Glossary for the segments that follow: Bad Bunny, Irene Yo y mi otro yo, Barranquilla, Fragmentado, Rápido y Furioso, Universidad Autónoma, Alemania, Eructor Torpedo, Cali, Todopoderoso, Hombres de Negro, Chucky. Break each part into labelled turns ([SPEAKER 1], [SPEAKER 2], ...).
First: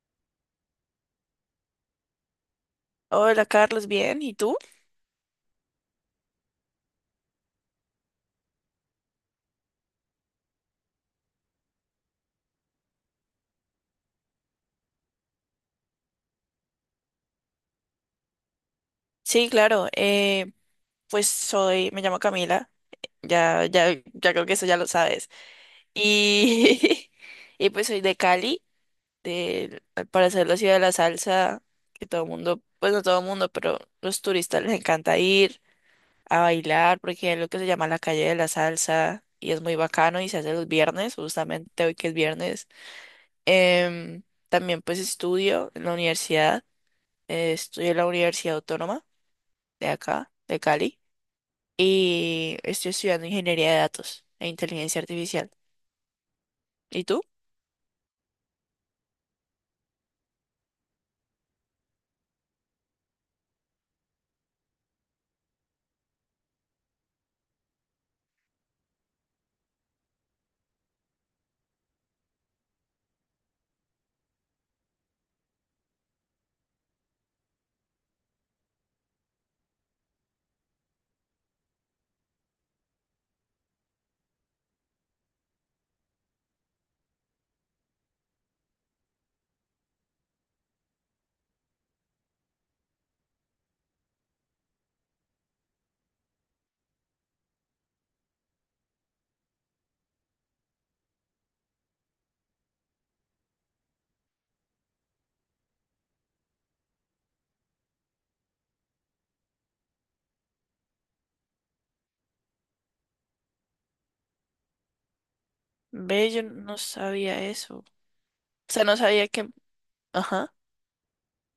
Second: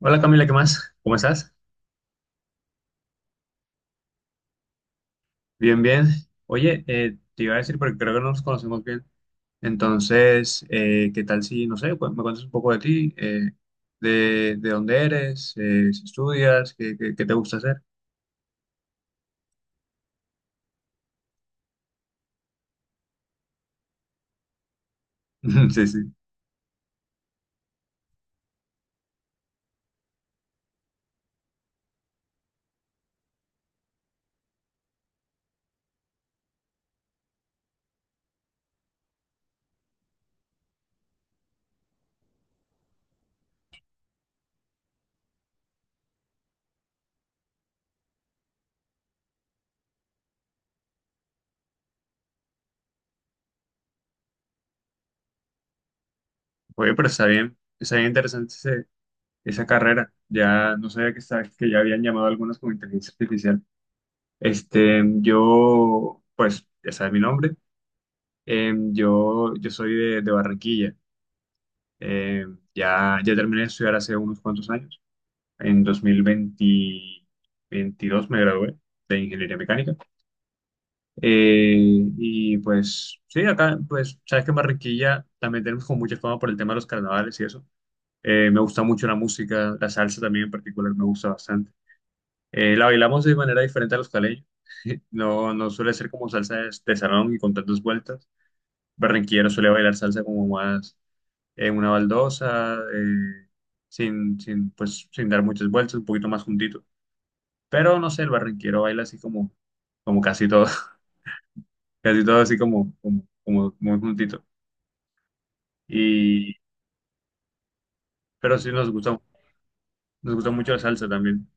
[SPEAKER 1] Hola Camila, ¿qué más? ¿Cómo estás?
[SPEAKER 2] Hola Carlos, bien, ¿y tú?
[SPEAKER 1] Bien, bien. Oye, te iba a decir, porque creo que no nos conocemos bien. Entonces, ¿qué tal si, no sé, me cuentas un poco de ti, de dónde eres, si estudias, qué te gusta hacer?
[SPEAKER 2] Sí, claro, pues me llamo Camila, ya, creo que eso ya lo sabes.
[SPEAKER 1] Sí, sí.
[SPEAKER 2] Y, y pues soy de Cali, de, para ser la ciudad de la salsa, que todo el mundo, pues no todo el mundo, pero los turistas les encanta ir a bailar, porque es lo que se llama la calle de la salsa, y es muy bacano, y se hace los viernes, justamente hoy que es viernes. Em, también pues estudio en la universidad, estudio en la Universidad Autónoma de acá, de Cali, y estoy estudiando ingeniería de datos e inteligencia artificial.
[SPEAKER 1] Oye,
[SPEAKER 2] ¿Y
[SPEAKER 1] pero
[SPEAKER 2] tú?
[SPEAKER 1] está bien interesante esa carrera. Ya no sabía que, estaba que ya habían llamado algunas como inteligencia artificial. Este, yo, pues, ya sabes mi nombre. Yo, yo soy de Barranquilla. Eh, ya, ya terminé de estudiar hace unos cuantos años. En 2022 me gradué de ingeniería mecánica. Eh, y pues sí, acá, pues sabes que en Barranquilla también tenemos como mucha fama por el tema de los carnavales y eso. Me gusta mucho la música, la salsa también en particular me gusta bastante. La bailamos de manera diferente a los caleños. No, no suele ser como salsa de salón y con tantas vueltas. Barranquillero suele bailar salsa como más en una baldosa, sin dar muchas vueltas, un poquito más juntito. Pero no sé, el barranquero baila así como, como casi todo, casi todo así como, como, como muy juntito.
[SPEAKER 2] Ve, yo
[SPEAKER 1] Y,
[SPEAKER 2] no sabía eso. O
[SPEAKER 1] pero sí
[SPEAKER 2] sea, no sabía que,
[SPEAKER 1] nos gusta
[SPEAKER 2] ajá,
[SPEAKER 1] mucho la salsa también.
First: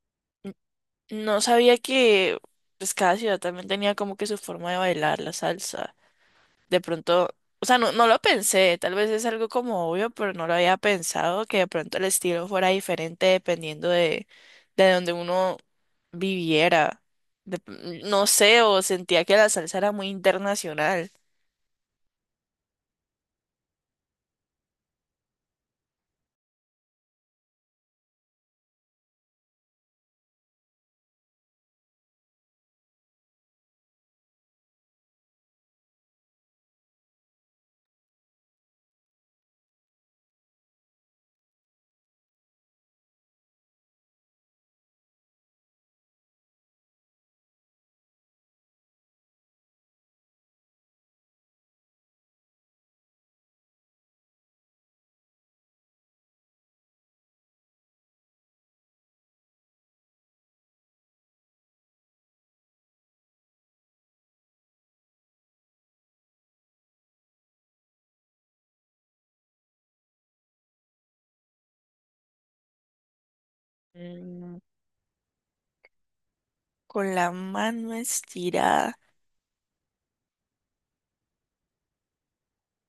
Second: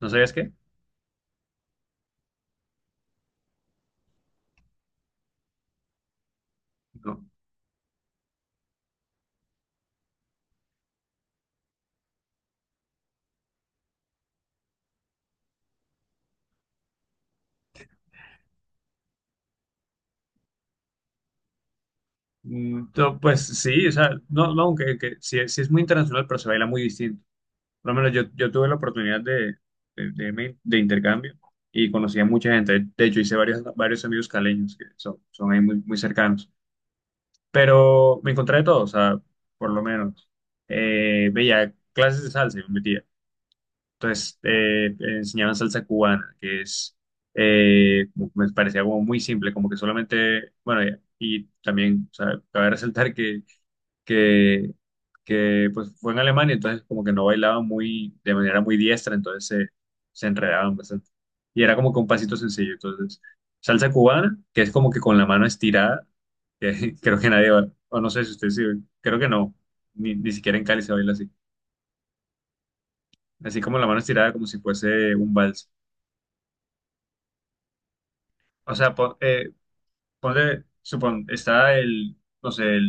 [SPEAKER 1] ¿No sabías qué?
[SPEAKER 2] n- no sabía que pues cada ciudad también tenía como que su forma de bailar la salsa. De
[SPEAKER 1] No.
[SPEAKER 2] pronto, o sea, no lo pensé, tal vez es algo como obvio, pero no lo había pensado que de pronto el estilo fuera diferente dependiendo de donde uno viviera. de- no sé, o sentía que la salsa era muy internacional.
[SPEAKER 1] Mm, pues sí, o sea, no, no, aunque que, sí, sí es muy internacional, pero se baila muy distinto. Por lo menos yo, yo tuve la oportunidad de irme de intercambio y conocí a mucha gente. De hecho, hice varios, varios amigos caleños que son, son ahí muy, muy cercanos. Pero me encontré de todo, o sea, por lo menos. Veía clases de salsa y me metía. Entonces, enseñaban salsa cubana, que es, como que me parecía como muy simple, como que solamente, bueno, y también, o sea, cabe resaltar que que, que pues fue en Alemania, entonces como que no bailaban muy, de manera muy diestra, entonces se enredaban bastante. Y era como que un pasito sencillo, entonces salsa cubana, que es como que con la mano estirada, que creo que nadie va, o no sé si ustedes sí, creo que no, ni siquiera en Cali se baila así, así como la mano estirada como si
[SPEAKER 2] Mm,
[SPEAKER 1] fuese un vals.
[SPEAKER 2] con la mano
[SPEAKER 1] O sea,
[SPEAKER 2] estirada.
[SPEAKER 1] ponle, supon, está el, no sé,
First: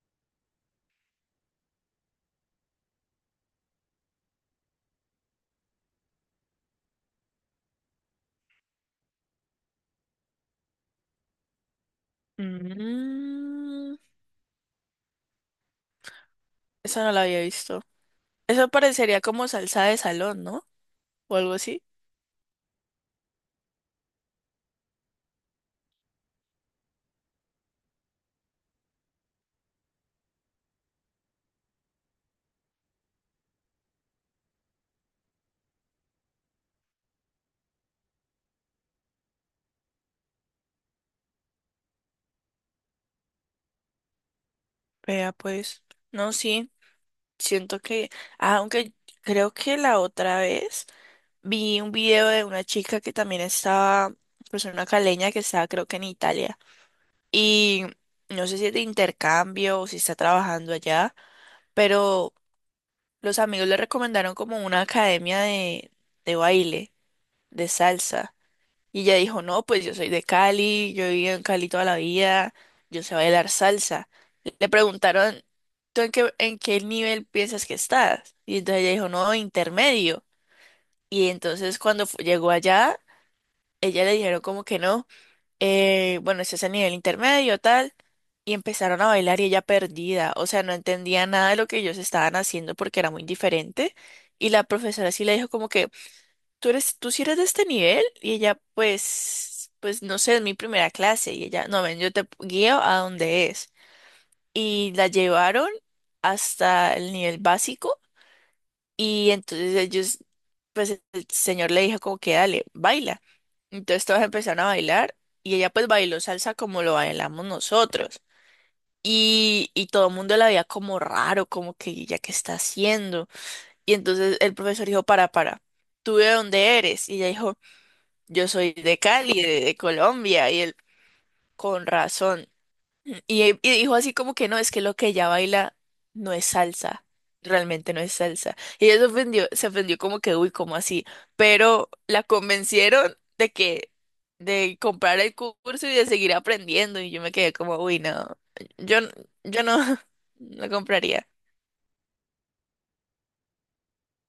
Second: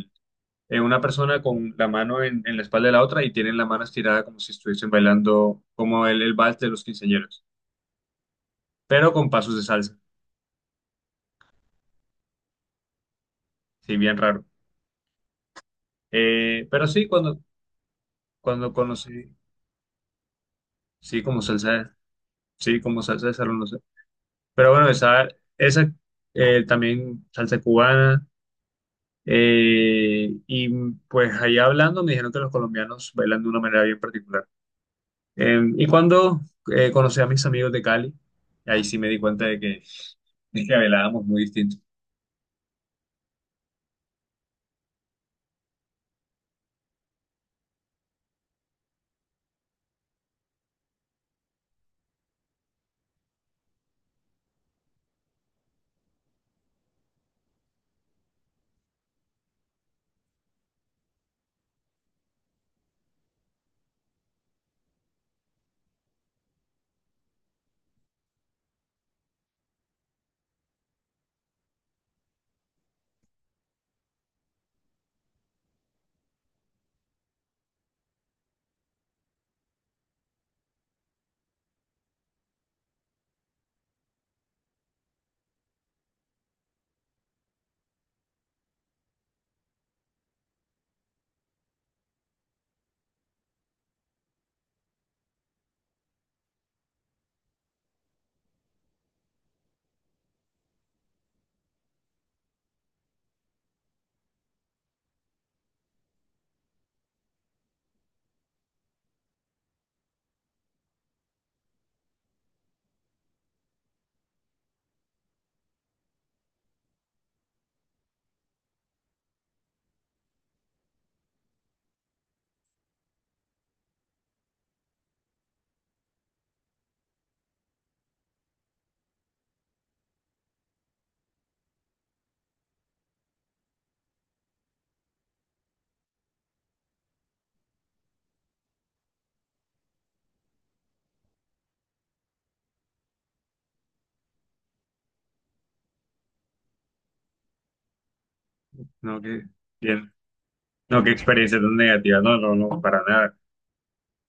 [SPEAKER 1] una persona con la mano en la espalda de la otra y tienen la mano estirada como si estuviesen bailando como el vals de los quinceañeros, pero con pasos de salsa,
[SPEAKER 2] Mm,
[SPEAKER 1] sí, bien raro. Pero
[SPEAKER 2] eso
[SPEAKER 1] sí,
[SPEAKER 2] no lo había visto. Eso
[SPEAKER 1] cuando
[SPEAKER 2] parecería
[SPEAKER 1] conocí,
[SPEAKER 2] como salsa de salón, ¿no?
[SPEAKER 1] sí,
[SPEAKER 2] O
[SPEAKER 1] como
[SPEAKER 2] algo así.
[SPEAKER 1] salsa, sí, como salsa de salón, no sé. Pero bueno, esa, esa también salsa cubana. Y pues ahí hablando me dijeron que los colombianos bailan de una manera bien particular. Y cuando conocí a mis amigos de Cali, ahí sí me di cuenta de que es que velábamos muy distintos.
[SPEAKER 2] Vea, pues. No, sí. Siento que ah, aunque creo que la otra vez vi un video de una chica que también estaba. Pues una caleña que estaba, creo que en Italia. Y no sé si es de intercambio o si está trabajando allá. Pero los amigos le recomendaron como una academia de baile, de salsa. Y ella dijo, no, pues yo soy de Cali, yo he vivido en Cali toda la vida, yo sé bailar salsa. Le preguntaron, ¿tú en qué nivel piensas que estás? Y entonces ella dijo, no, intermedio. Y entonces cuando llegó allá, ella le dijeron como que no, bueno, este es el nivel intermedio, tal. Y empezaron a bailar y ella perdida, o sea, no entendía nada de lo que ellos estaban haciendo porque era muy diferente. Y la profesora sí le dijo como que, tú eres, tú sí eres de este nivel y ella pues, pues no sé, es mi primera clase y ella, no, ven, yo te guío a donde es. Y la llevaron hasta el nivel básico y entonces ellos, pues el señor le dijo como que dale, baila. Entonces todos empezaron a bailar y ella pues bailó salsa como lo bailamos nosotros. Y todo el mundo la veía como raro, como que ella qué está haciendo. Y entonces el profesor dijo, para, ¿tú de dónde eres? Y ella dijo, yo soy de Cali, de Colombia, y él, con razón. Y dijo así como que no, es que lo que ella baila no es salsa, realmente no es salsa. Y ella se ofendió como que, uy, ¿como así? Pero la convencieron de comprar el curso y de seguir aprendiendo, y yo me quedé como, uy, no, yo, n-
[SPEAKER 1] No, que
[SPEAKER 2] yo no,
[SPEAKER 1] bien.
[SPEAKER 2] no
[SPEAKER 1] No, qué
[SPEAKER 2] compraría.
[SPEAKER 1] experiencia tan negativa. No, no, no, para nada.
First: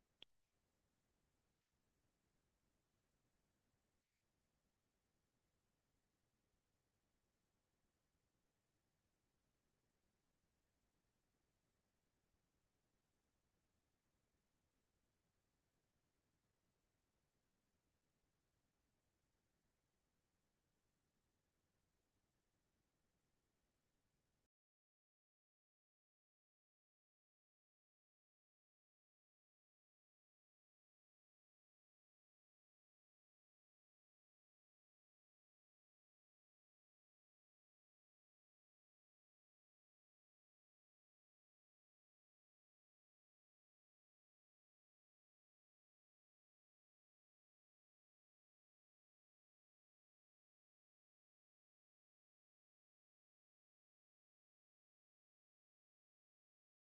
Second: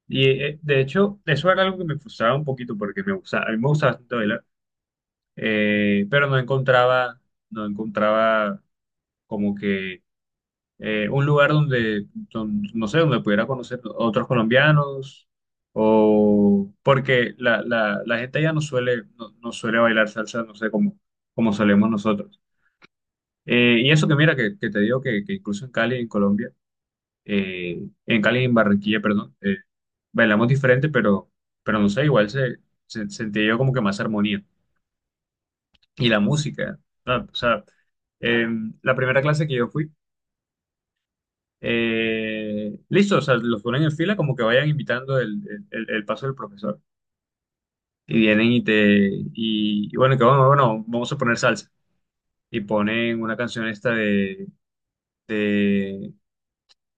[SPEAKER 1] Y de hecho, eso era algo que me frustraba un poquito porque me gustaba, a mí me gustaba bastante bailar, pero no encontraba, no encontraba como que un lugar donde, no sé, donde pudiera conocer otros colombianos o porque la gente ya no suele, no, no suele bailar salsa, no sé, como, como solemos nosotros. Y eso que mira, que te digo que incluso en Cali, en Colombia, en Cali y en Barranquilla, perdón, bailamos diferente, pero no sé, igual se, sentía yo como que más armonía. Y la música, ¿no? O sea, eh, la primera clase que yo fui, listo, o sea, los ponen en fila como que vayan invitando el, el paso del profesor. Y vienen y te, y bueno, que vamos, bueno, vamos a poner salsa. Y ponen una canción esta de,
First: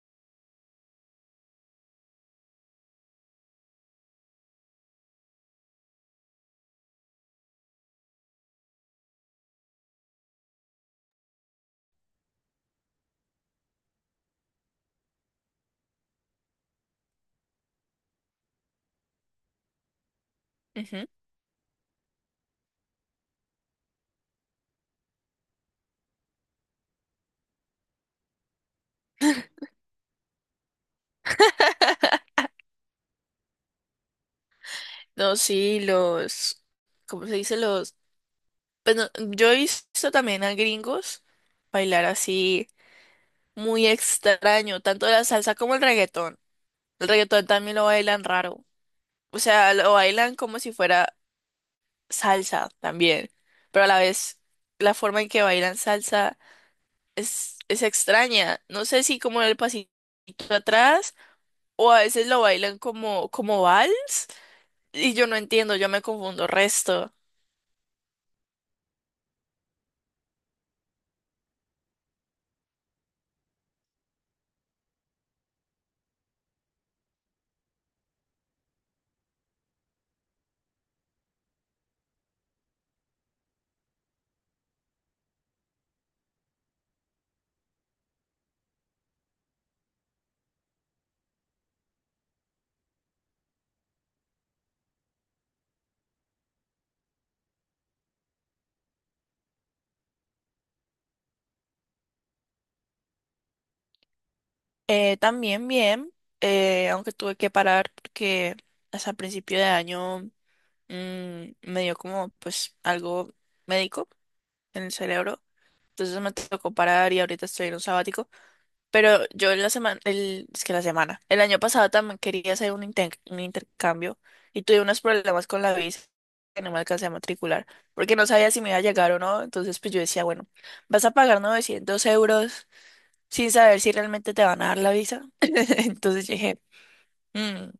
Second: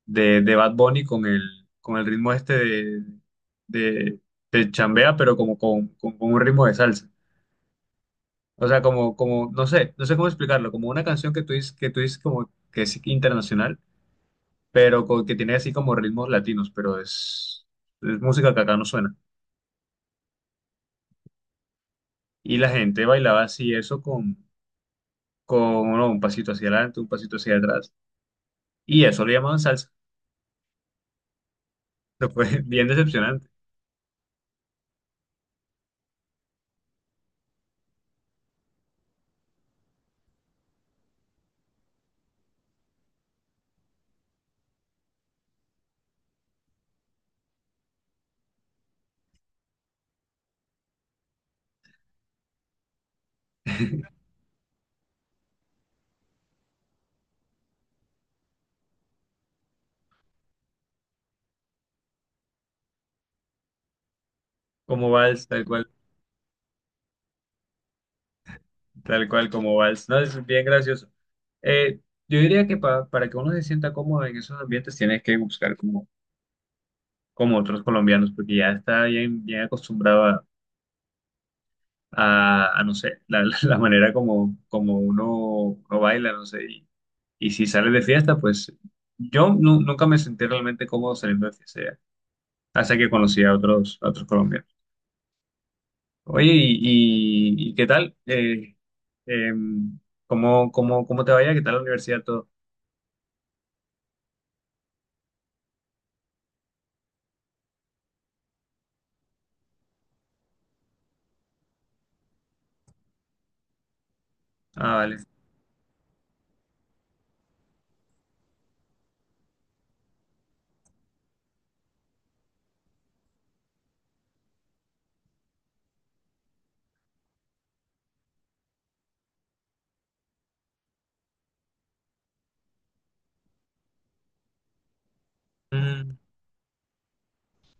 [SPEAKER 1] de, de Bad Bunny con el ritmo este de, de chambea, pero como con, con un ritmo de salsa. O sea, como, como, no sé, no sé cómo explicarlo, como una canción que tú dices como que es internacional, que tiene así como ritmos latinos, pero es música que acá no suena.
[SPEAKER 2] Ujú.
[SPEAKER 1] Y la gente bailaba así eso con no, un pasito hacia adelante, un pasito hacia atrás, y eso le llamaban salsa. Pero fue bien decepcionante,
[SPEAKER 2] No, sí, los, ¿cómo se dice? Los, pues no, yo he visto también a gringos bailar así muy extraño, tanto la salsa como el reggaetón. El reggaetón también lo bailan raro. O sea, lo bailan como si fuera salsa también, pero a la vez la forma en que bailan salsa es extraña. No sé si como el pasito atrás o a veces lo bailan como, como vals
[SPEAKER 1] como
[SPEAKER 2] y yo no
[SPEAKER 1] vals, tal
[SPEAKER 2] entiendo,
[SPEAKER 1] cual.
[SPEAKER 2] yo me confundo resto.
[SPEAKER 1] Tal cual como vals. No, es bien gracioso. Eh, yo diría que para que uno se sienta cómodo en esos ambientes tienes que buscar como, como otros colombianos, porque ya está bien, bien acostumbrado a, no sé, la, la manera como, como uno, uno baila, no sé. Y si sales de fiesta, pues yo nunca me sentí realmente cómodo saliendo de fiesta, ya, hasta que conocí a otros colombianos. Oye, ¿ y qué tal? Em, ¿Cómo, cómo, cómo te vaya? ¿Qué tal la universidad? Todo.
[SPEAKER 2] También bien, aunque tuve que parar porque hasta principio de año me dio como pues algo médico en el
[SPEAKER 1] Ah, vale.
[SPEAKER 2] cerebro. Entonces me tocó parar y ahorita estoy en un sabático. Pero yo en la semana, el, es que la semana, el año pasado también quería hacer un, un intercambio y tuve unos problemas con la visa que no me alcancé a matricular porque no sabía si me iba a llegar o no. Entonces pues yo decía, bueno, vas a pagar 900 euros sin saber si realmente te van a dar la visa.
[SPEAKER 1] Mm,
[SPEAKER 2] Entonces yo dije... "Mm,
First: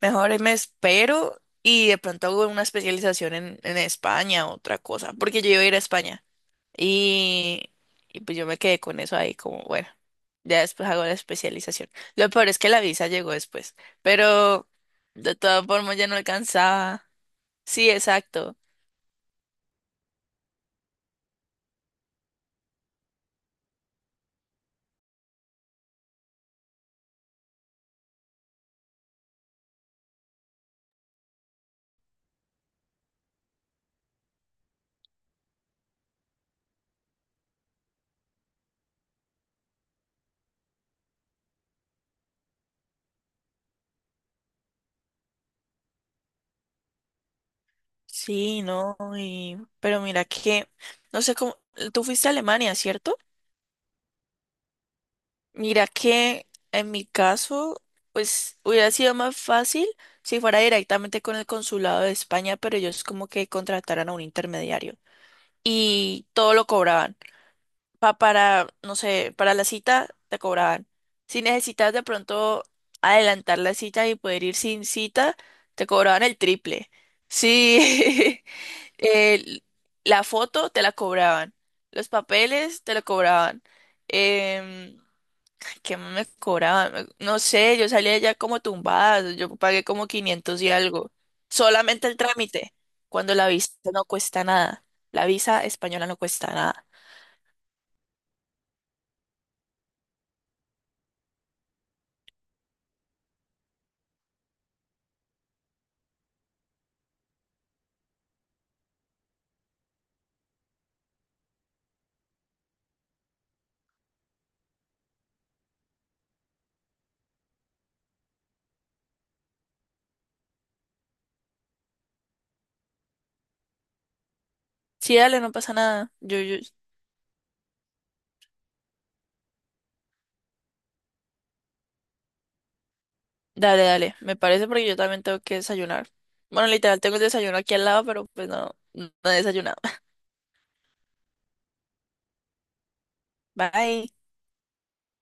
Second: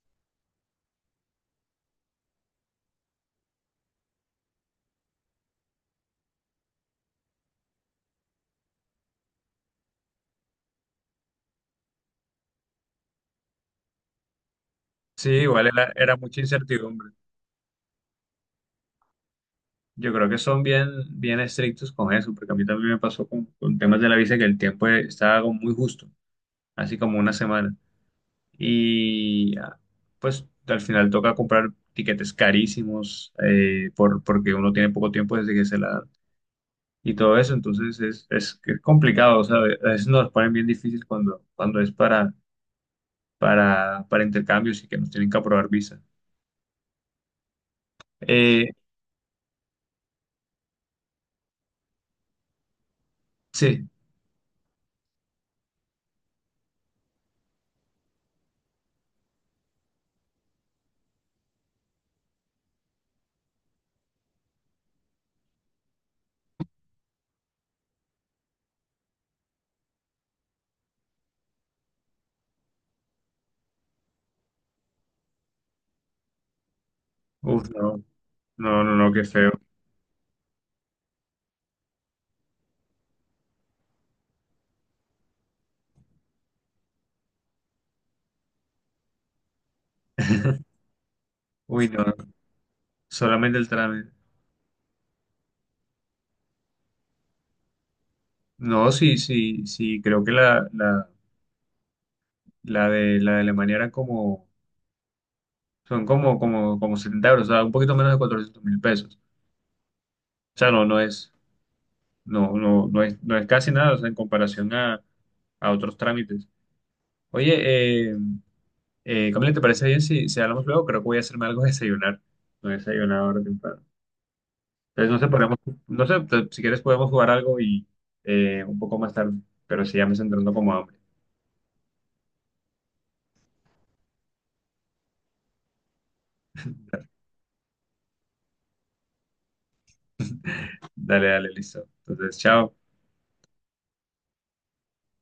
[SPEAKER 2] mejor ahí me espero y de pronto hago una especialización en España, otra cosa, porque yo iba a ir a España y, y pues yo me quedé con eso ahí como, bueno, ya después hago la especialización. Lo peor es que la visa llegó después, pero
[SPEAKER 1] sí,
[SPEAKER 2] de todas
[SPEAKER 1] igual era,
[SPEAKER 2] formas ya no
[SPEAKER 1] era mucha
[SPEAKER 2] alcanzaba.
[SPEAKER 1] incertidumbre.
[SPEAKER 2] Sí, exacto.
[SPEAKER 1] Yo creo que son bien, bien estrictos con eso, porque a mí también me pasó con temas de la visa que el tiempo estaba como muy justo, así como una semana. Y ah, pues al final toca comprar tiquetes carísimos por, porque uno tiene poco tiempo desde que se la dan y todo eso, entonces es, que es complicado, o sea, a veces nos ponen bien difícil cuando, cuando es para intercambios y que nos tienen que aprobar visa.
[SPEAKER 2] Sí,
[SPEAKER 1] Eh,
[SPEAKER 2] no, y, pero mira que, no sé cómo, tú fuiste a Alemania, ¿cierto?
[SPEAKER 1] sí,
[SPEAKER 2] Mira que en mi caso, pues hubiera sido más fácil si fuera directamente con el consulado de España, pero ellos como que contrataran a un intermediario y todo lo cobraban. Para, no sé, para la cita te cobraban. Si necesitas de pronto adelantar la cita y poder ir sin cita, te cobraban el triple.
[SPEAKER 1] uff,
[SPEAKER 2] Sí,
[SPEAKER 1] no, no, no, qué feo.
[SPEAKER 2] el- la foto te la cobraban, los papeles te la cobraban. em, ¿Qué más me cobraban? No sé, yo salía ya como tumbada, yo pagué como 500 y algo.
[SPEAKER 1] Uy, no,
[SPEAKER 2] Solamente
[SPEAKER 1] no.
[SPEAKER 2] el trámite, cuando la
[SPEAKER 1] Solamente el
[SPEAKER 2] visa no
[SPEAKER 1] trámite.
[SPEAKER 2] cuesta nada. La visa española no cuesta nada.
[SPEAKER 1] No, sí, sí, sí, creo que la, la de Alemania eran como, son como, como, como 70 euros, o sea, un poquito menos de 400.000 pesos. O sea, no, no es, no, no, no es, no es casi nada, o sea, en comparación a otros trámites. Oye, Camila, ¿te parece bien si, si hablamos luego? Creo que voy a hacerme algo de desayunar. No he desayunado ahora temprano. Entonces,
[SPEAKER 2] Sí,
[SPEAKER 1] no sé,
[SPEAKER 2] dale, no
[SPEAKER 1] podemos,
[SPEAKER 2] pasa
[SPEAKER 1] no
[SPEAKER 2] nada.
[SPEAKER 1] sé, si quieres podemos jugar algo y un poco más tarde, pero si ya me estoy entrando como hambre.
[SPEAKER 2] Dale, dale, me parece porque yo también tengo que desayunar. Bueno, literal, tengo el desayuno aquí al lado, pero pues no, no he desayunado.
[SPEAKER 1] Dale, dale, listo. Entonces, chao.
[SPEAKER 2] Bye.